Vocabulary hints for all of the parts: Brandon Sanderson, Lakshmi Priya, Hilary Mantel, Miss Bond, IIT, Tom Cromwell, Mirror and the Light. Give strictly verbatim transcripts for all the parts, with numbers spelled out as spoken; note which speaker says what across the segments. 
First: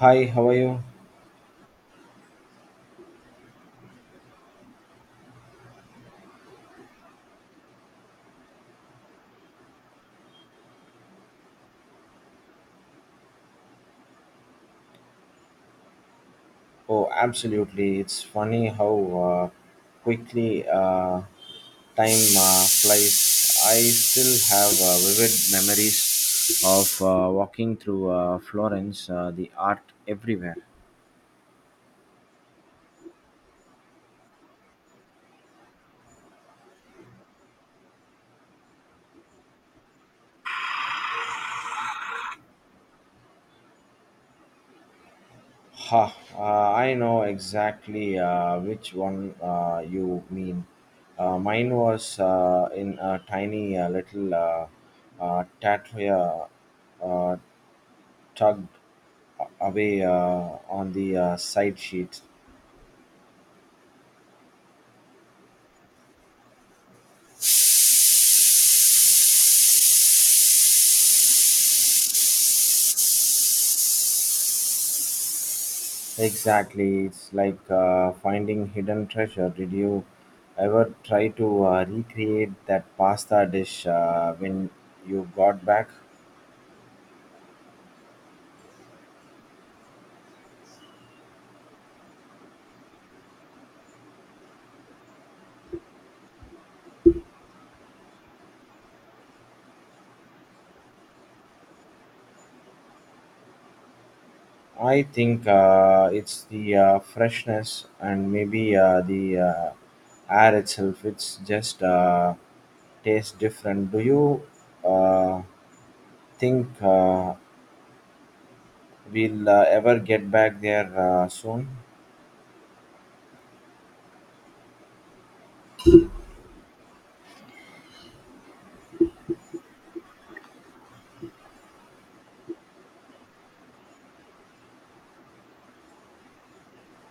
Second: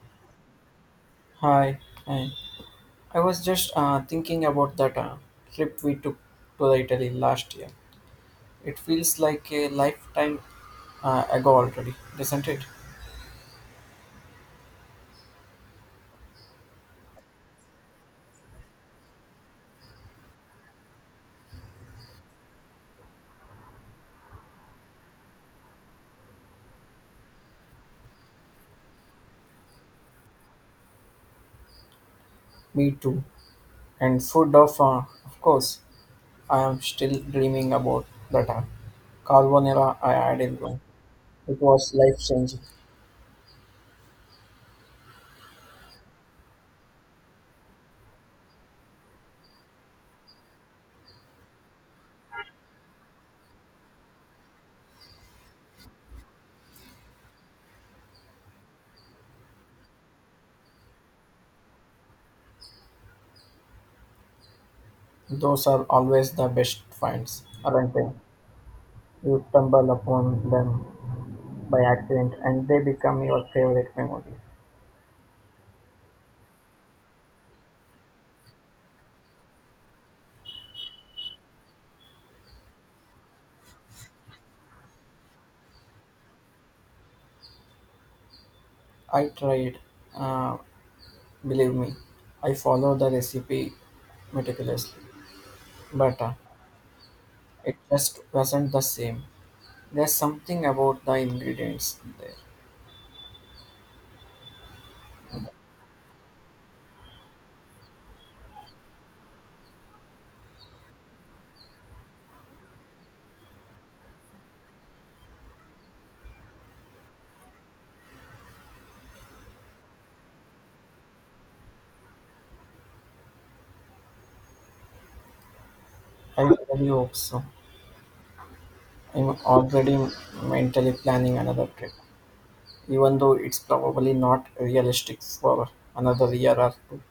Speaker 1: Hi, how are you?
Speaker 2: Hi, hi. I was just uh, thinking about that uh, trip we took to the Italy last year. It feels like a lifetime uh, ago already, doesn't it?
Speaker 1: Oh, absolutely. It's funny how uh, quickly uh, time uh, flies. I still have uh, vivid memories of uh, walking through uh, Florence, uh, the art everywhere.
Speaker 2: Me too. And food of, uh, of course, I am still dreaming about that uh, carbonara I had in Rome. It was life changing.
Speaker 1: Ha, uh, I know exactly uh, which one uh, you mean. Uh, mine was uh, in a tiny uh, little uh, uh, tattoo uh, uh, tug away uh, on the uh, side sheet.
Speaker 2: Those are always the best finds, aren't they? You stumble upon them by accident, and they become your favorite memory.
Speaker 1: Exactly, it's like uh, finding hidden treasure. Did you ever try to uh, recreate that pasta dish uh, when you got back?
Speaker 2: I tried. Uh, Believe me, I follow the recipe meticulously, but uh, it just wasn't the same. There's something about the ingredients there.
Speaker 1: I think uh, it's the uh, freshness and maybe uh, the uh, air itself. It's just uh, tastes different. Do you uh, think uh, we'll uh, ever get back there uh, soon?
Speaker 2: I really hope so. I'm already mentally planning another trip, even though it's probably not realistic for another year or two.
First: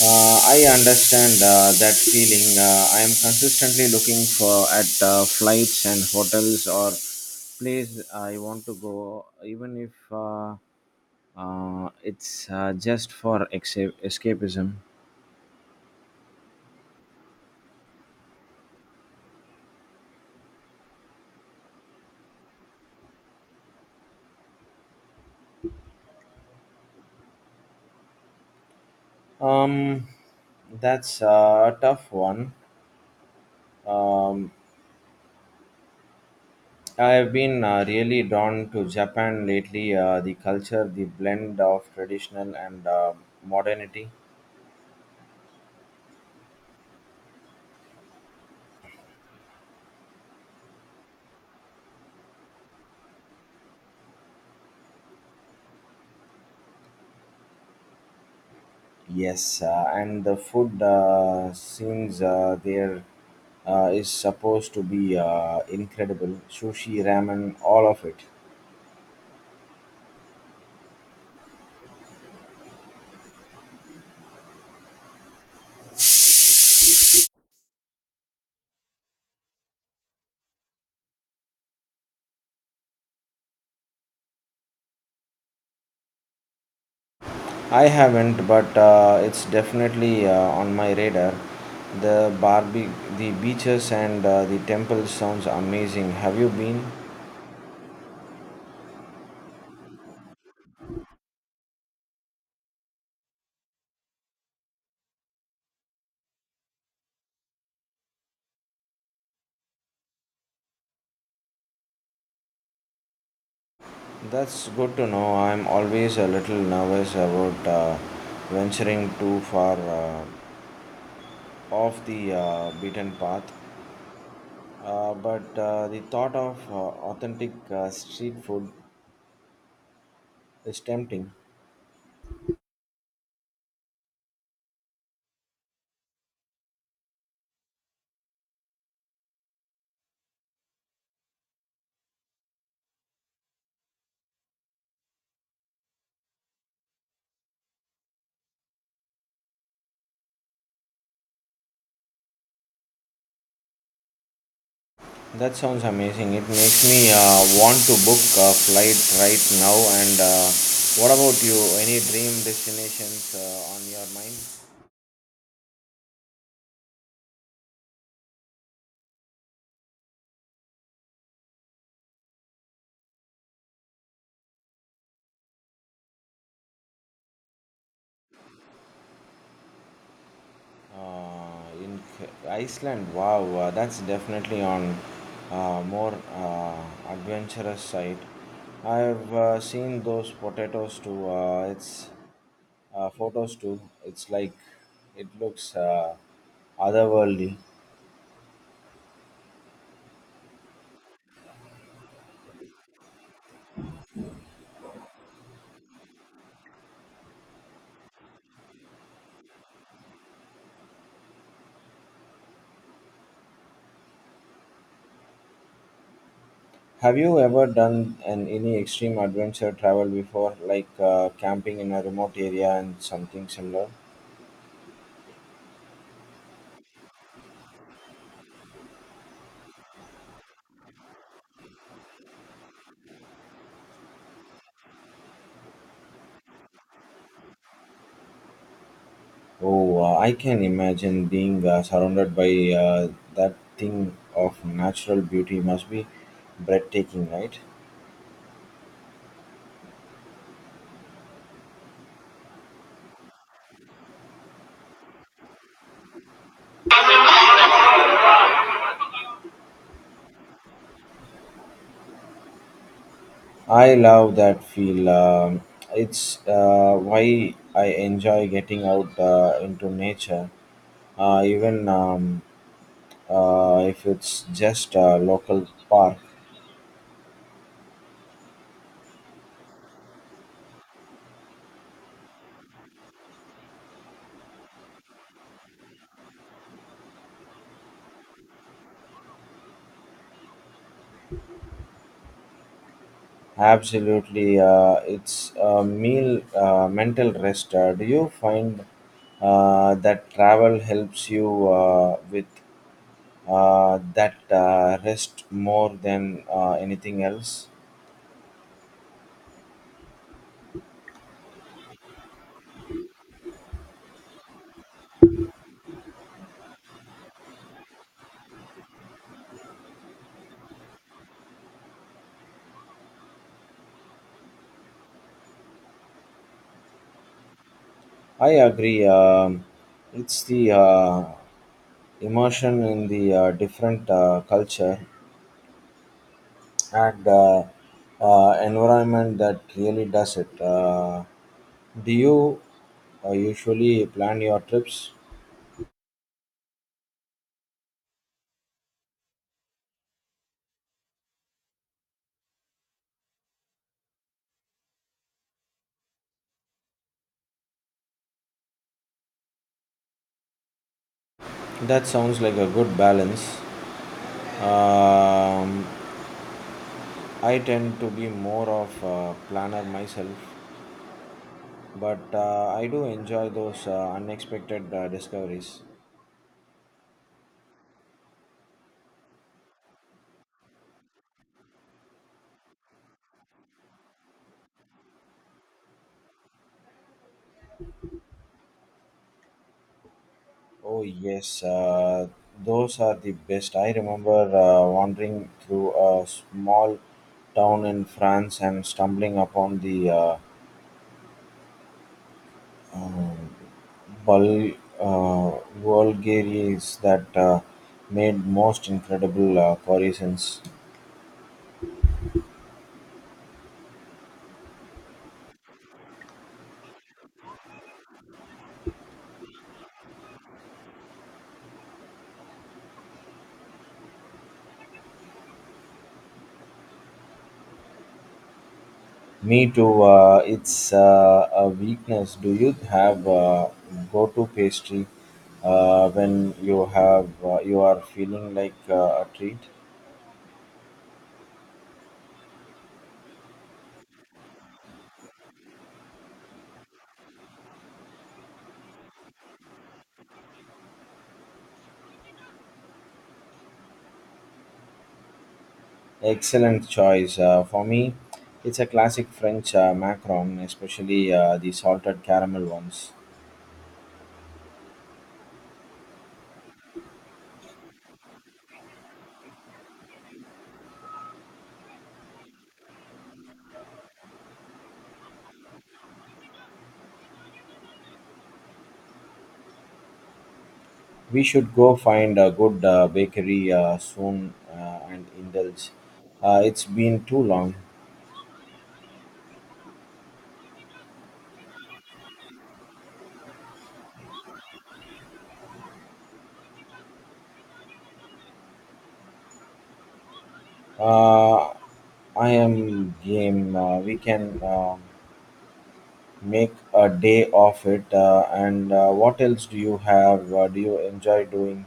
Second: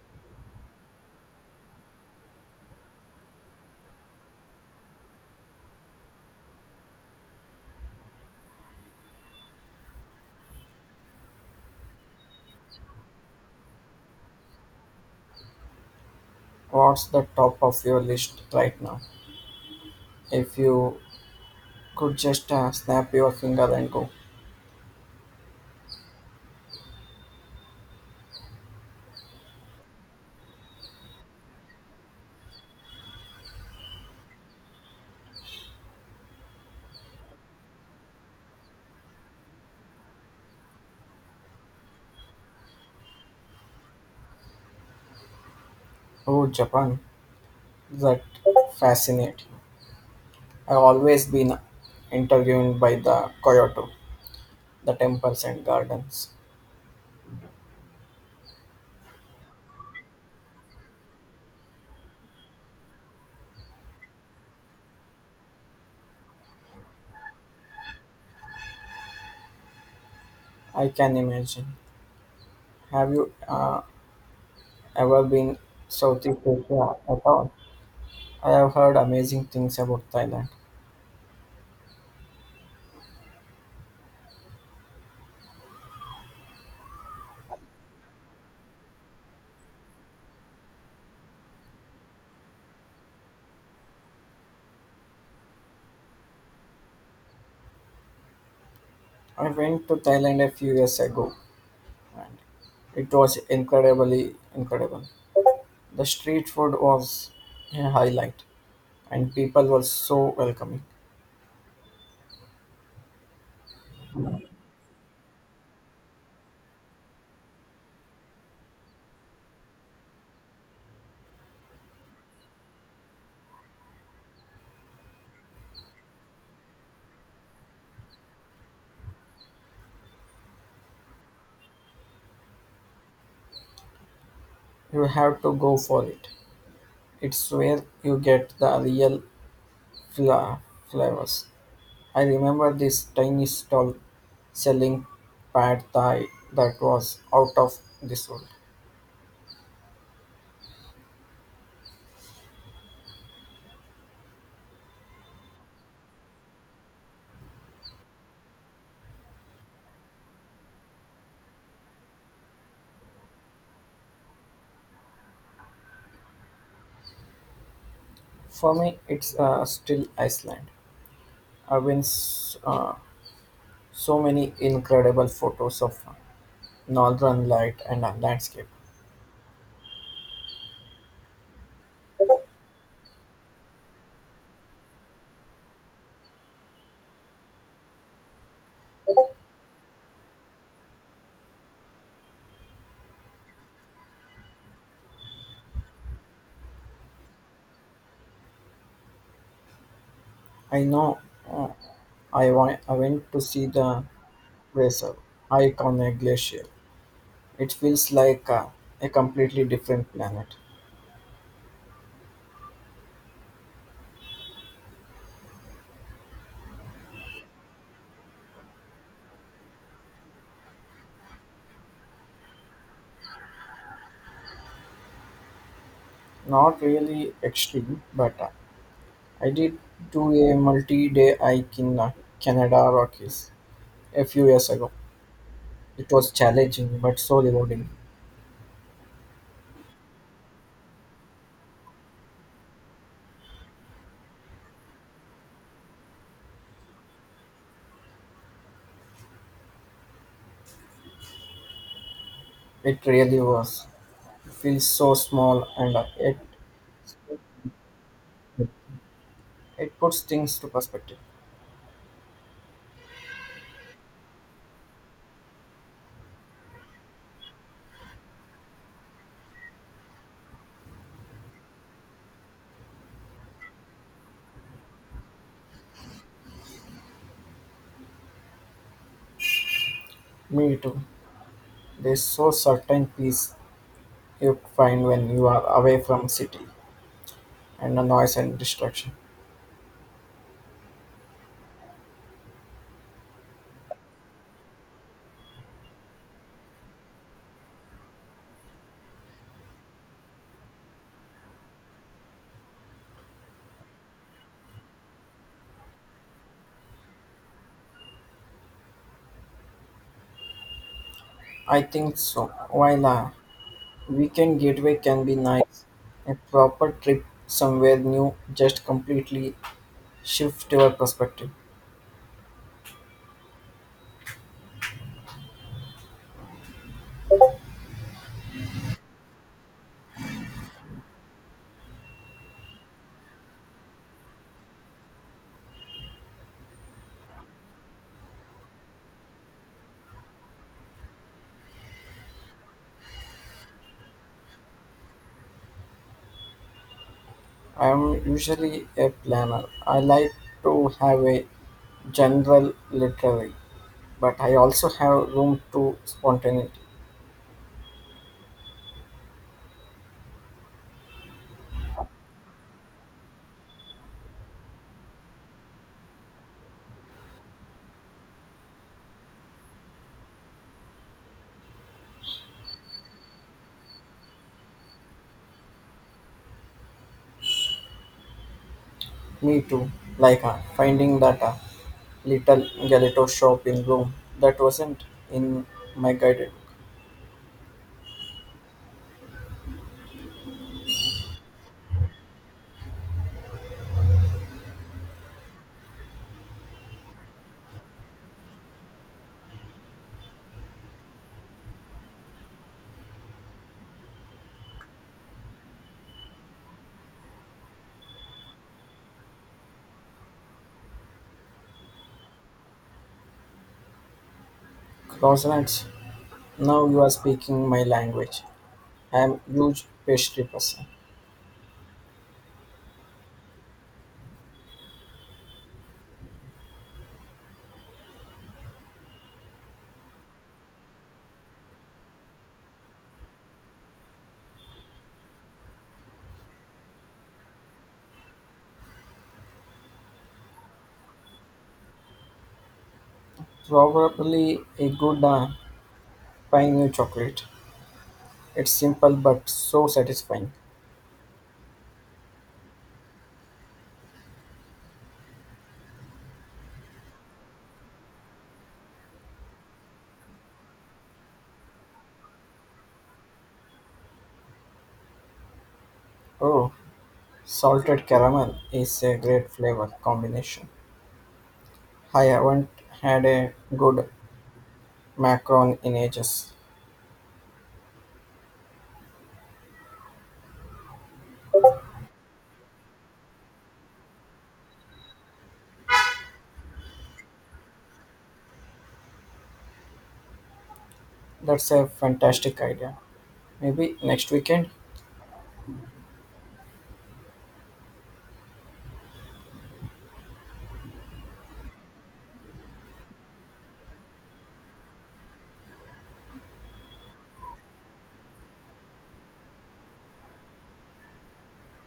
Speaker 1: Uh, I understand uh, that feeling. Uh, I am consistently looking for at uh, flights and hotels or place I want to go, even if uh, uh, it's uh, just for esca- escapism.
Speaker 2: What's the top of your list right now? If you could just uh, snap your finger and go,
Speaker 1: Um, that's a tough one. Um, I have been uh, really drawn to Japan lately. Uh, the culture, the blend of traditional and uh, modernity.
Speaker 2: oh, Japan, that fascinating. I've always been interviewed by the Kyoto, the temples and gardens.
Speaker 1: Yes, uh, and the food uh, scenes uh, there uh, is supposed to be uh, incredible. Sushi, ramen, all of it.
Speaker 2: I can imagine. Have you uh, ever been Southeast Asia at all? I have heard amazing things about Thailand.
Speaker 1: I haven't, but uh, it's definitely uh, on my radar. The Barbie, the beaches, and uh, the temple sounds amazing. Have you been?
Speaker 2: I went to Thailand a few years ago and it was incredibly incredible. The street food was a highlight and people were so welcoming.
Speaker 1: That's good to know. I'm always a little nervous about uh, venturing too far uh, off the uh, beaten path. Uh, but uh, the thought of uh, authentic uh, street food is tempting.
Speaker 2: You have to go for it. It's where you get the real fla- flavors. I remember this tiny stall selling pad thai that was out of this world.
Speaker 1: That sounds amazing. It makes me uh, want to book a flight right now. And uh, what about you? Any dream destinations uh, on your mind?
Speaker 2: For me, it's uh, still Iceland. I've been s- uh, so many incredible photos of northern light and uh, landscape.
Speaker 1: Uh, in K- Iceland, wow, uh, that's definitely on uh, more uh, adventurous side. I've uh, seen those potatoes too. Uh, it's uh, photos too. It's like it looks uh, otherworldly.
Speaker 2: I know uh, I, wa- I went to see the Weser iconic glacier. It feels like uh, a completely different planet.
Speaker 1: Have you ever done an any extreme adventure travel before, like uh, camping in a remote area and something similar?
Speaker 2: Not really extreme, but uh, I did do a multi-day hike in uh, Canada Rockies a few years ago. It was challenging but so rewarding.
Speaker 1: Oh, uh, I can imagine being uh, surrounded by uh, that thing of natural beauty must be breathtaking, right?
Speaker 2: It really was. It feels so small and uh, it it puts things to perspective.
Speaker 1: I love that feel. Um it's uh, why I enjoy getting out uh, into nature, uh, even um, uh, if it's just a local park.
Speaker 2: Me too. There's so certain peace you find when you are away from city and the noise and distraction.
Speaker 1: Absolutely, uh, it's a meal, uh, mental rest. Uh, do you find uh, that travel helps you uh, with uh, that uh, rest more than uh, anything else.
Speaker 2: I think so. While a weekend getaway can be nice, a proper trip somewhere new just completely shift your perspective.
Speaker 1: I agree. Um, it's the uh, immersion in the uh, different uh, culture and uh, uh, environment that really does it. Uh, do you uh, usually plan your trips?
Speaker 2: I'm usually a planner. I like to have a general literary, but I also have room to spontaneity.
Speaker 1: That sounds like a good balance. Um, I tend to be more of a planner myself, but uh, I do enjoy those uh, unexpected uh, discoveries.
Speaker 2: Me too, like uh, finding that uh, little gelato shopping room that wasn't in my guided
Speaker 1: Oh yes, uh, those are the best. I remember uh, wandering through a small town in France and stumbling upon the uh, um, Bul- uh, Bulgarians that uh, made most incredible uh, croissants.
Speaker 2: closets. Now you are speaking my language. I am huge pastry person.
Speaker 1: Me too. Uh, it's uh, a weakness. Do you have uh, go-to pastry uh, when you have uh, you are feeling like uh, a treat?
Speaker 2: Probably a good uh, pine chocolate. It's simple but so satisfying.
Speaker 1: Excellent choice. Uh, for me, it's a classic French uh, macaron, especially uh, the salted caramel ones.
Speaker 2: Oh, salted caramel is a great flavor combination. I haven't had a good macaron in ages.
Speaker 1: We should go find a good uh, bakery uh, soon uh, and indulge. Uh, it's been too long.
Speaker 2: That's a fantastic idea. Maybe next weekend.
Speaker 1: Uh, I am game. Uh, we can. Uh, Make a day of it. Uh, and uh, what else do you have? Uh, do you enjoy doing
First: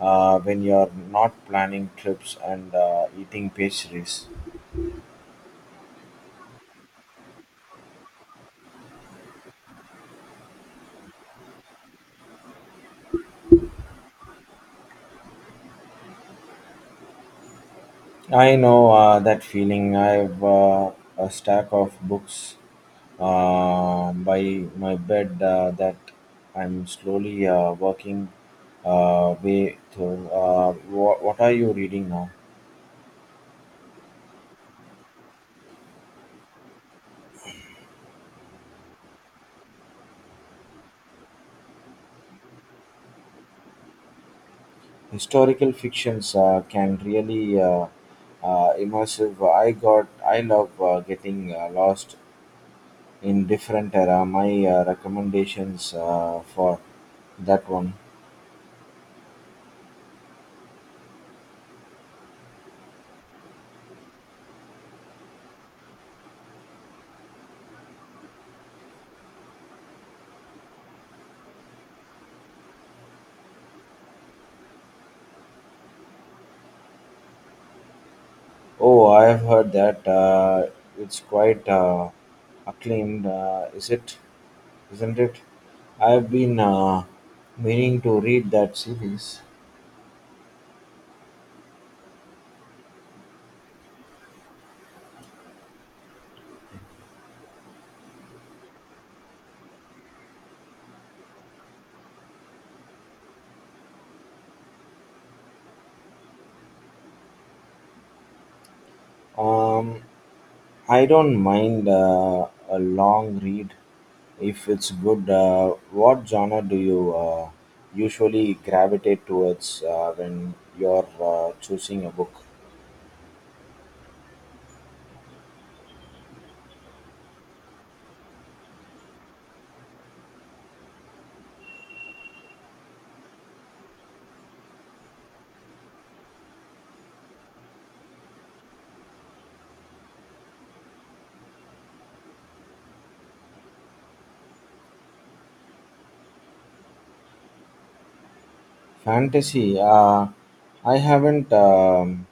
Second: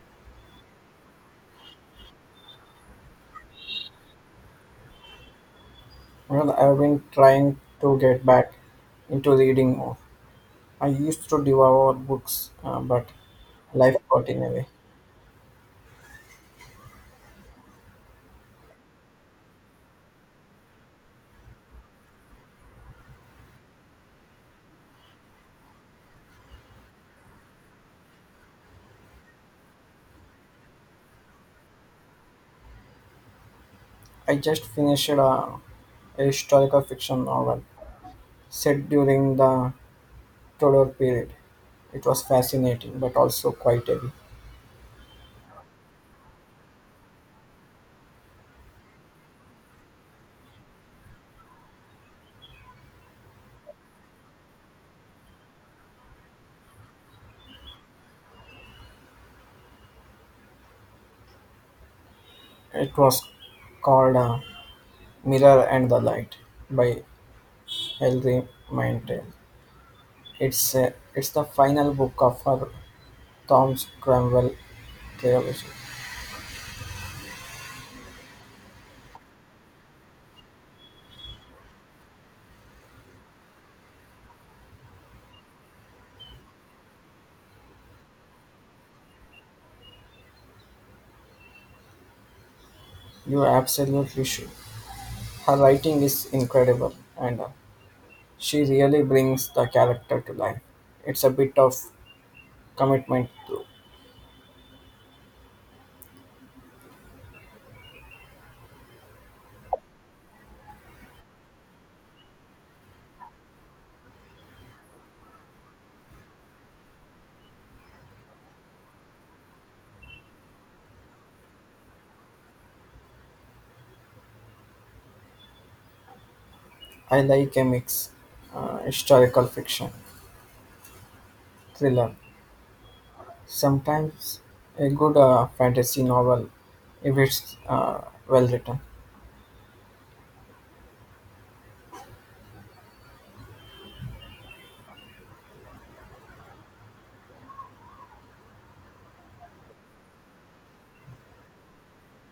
Speaker 1: uh, when you're not planning trips and uh, eating pastries?
Speaker 2: Well, I've been trying to get back into reading more. I used to devour books, uh, but life got in the way.
Speaker 1: I know uh, that feeling. I have uh, a stack of books uh, by my bed uh, that I'm slowly uh, working uh, way through. Uh, wha what are you reading now?
Speaker 2: I just finished a, a historical fiction novel set during the Tudor period. It was fascinating, but also quite heavy.
Speaker 1: Historical fictions uh, can really uh, uh, immersive. I got I love uh, getting uh, lost in different era. My uh, recommendations uh, for that one.
Speaker 2: It was called uh, Mirror and the Light by Hilary Mantel. It's, a, it's the final book of her Tom Cromwell trilogy.
Speaker 1: Oh, I have heard that uh, it's quite uh, acclaimed. Uh, is it? Isn't it? I've been uh, meaning to read that series.
Speaker 2: You absolutely should. Her writing is incredible and uh, she really brings the character to life. It's a bit of commitment too.
Speaker 1: Um, I don't mind uh, a long read. If it's good, uh, what genre do you uh, usually gravitate towards uh, when you're uh, choosing a book?
Speaker 2: I like a mix uh, historical fiction, thriller, sometimes a good uh, fantasy novel if it's uh, well written.
Speaker 1: Fantasy. Uh, I haven't um,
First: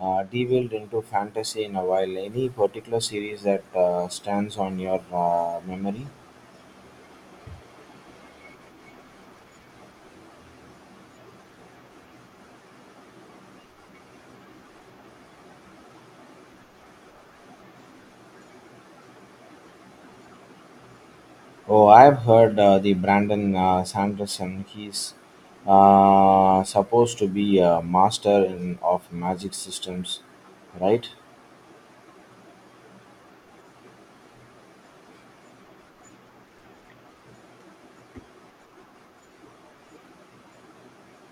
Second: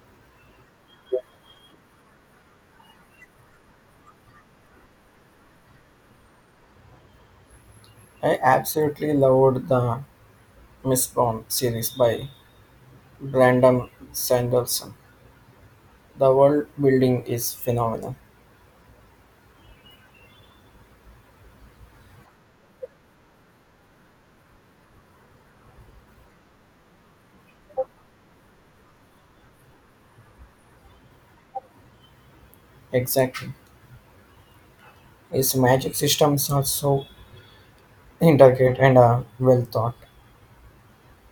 Speaker 1: uh, delved into fantasy in a while. Any particular series that uh, stands on your uh, memory?
Speaker 2: I absolutely loved the Miss Bond series by Brandon Sanderson. The world building is phenomenal.
Speaker 1: Oh, I've heard uh, the Brandon uh, Sanderson. He's uh, supposed to be a master in, of magic systems, right?
Speaker 2: Exactly. His magic systems are so intricate and uh, well thought.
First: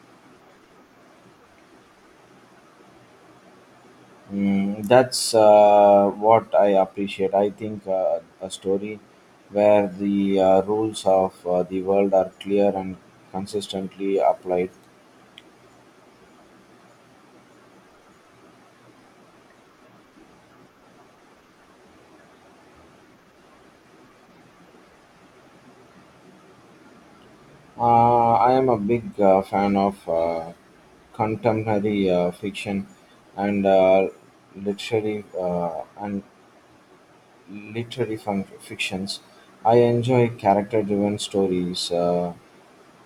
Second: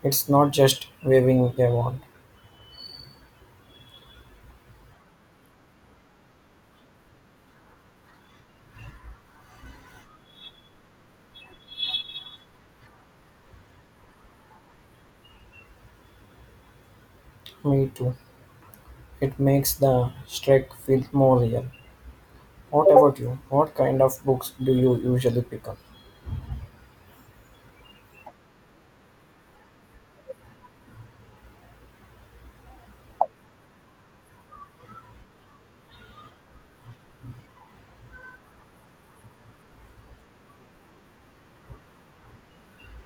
Speaker 2: It's not just waving a wand.
Speaker 1: Mm, that's uh, what I appreciate. I think uh, a story where the uh, rules of uh, the world are clear and consistently applied.
Speaker 2: Me too. It makes the trek feel more real. What about you? What kind of books do you usually pick up?
Speaker 1: Uh, I am a big uh, fan of uh, contemporary uh, fiction and uh, literary uh, and literary fun- fictions. I enjoy character-driven stories uh,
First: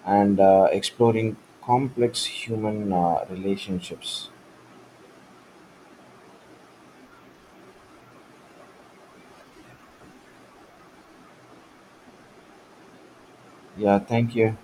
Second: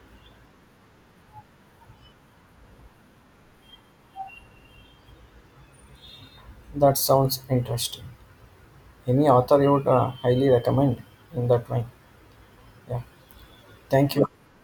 Speaker 1: and uh, exploring complex human uh, relationships.
Speaker 2: That sounds interesting. Any author you would uh, highly recommend in that line, yeah.
Speaker 1: Yeah,
Speaker 2: Thank you.
Speaker 1: thank you.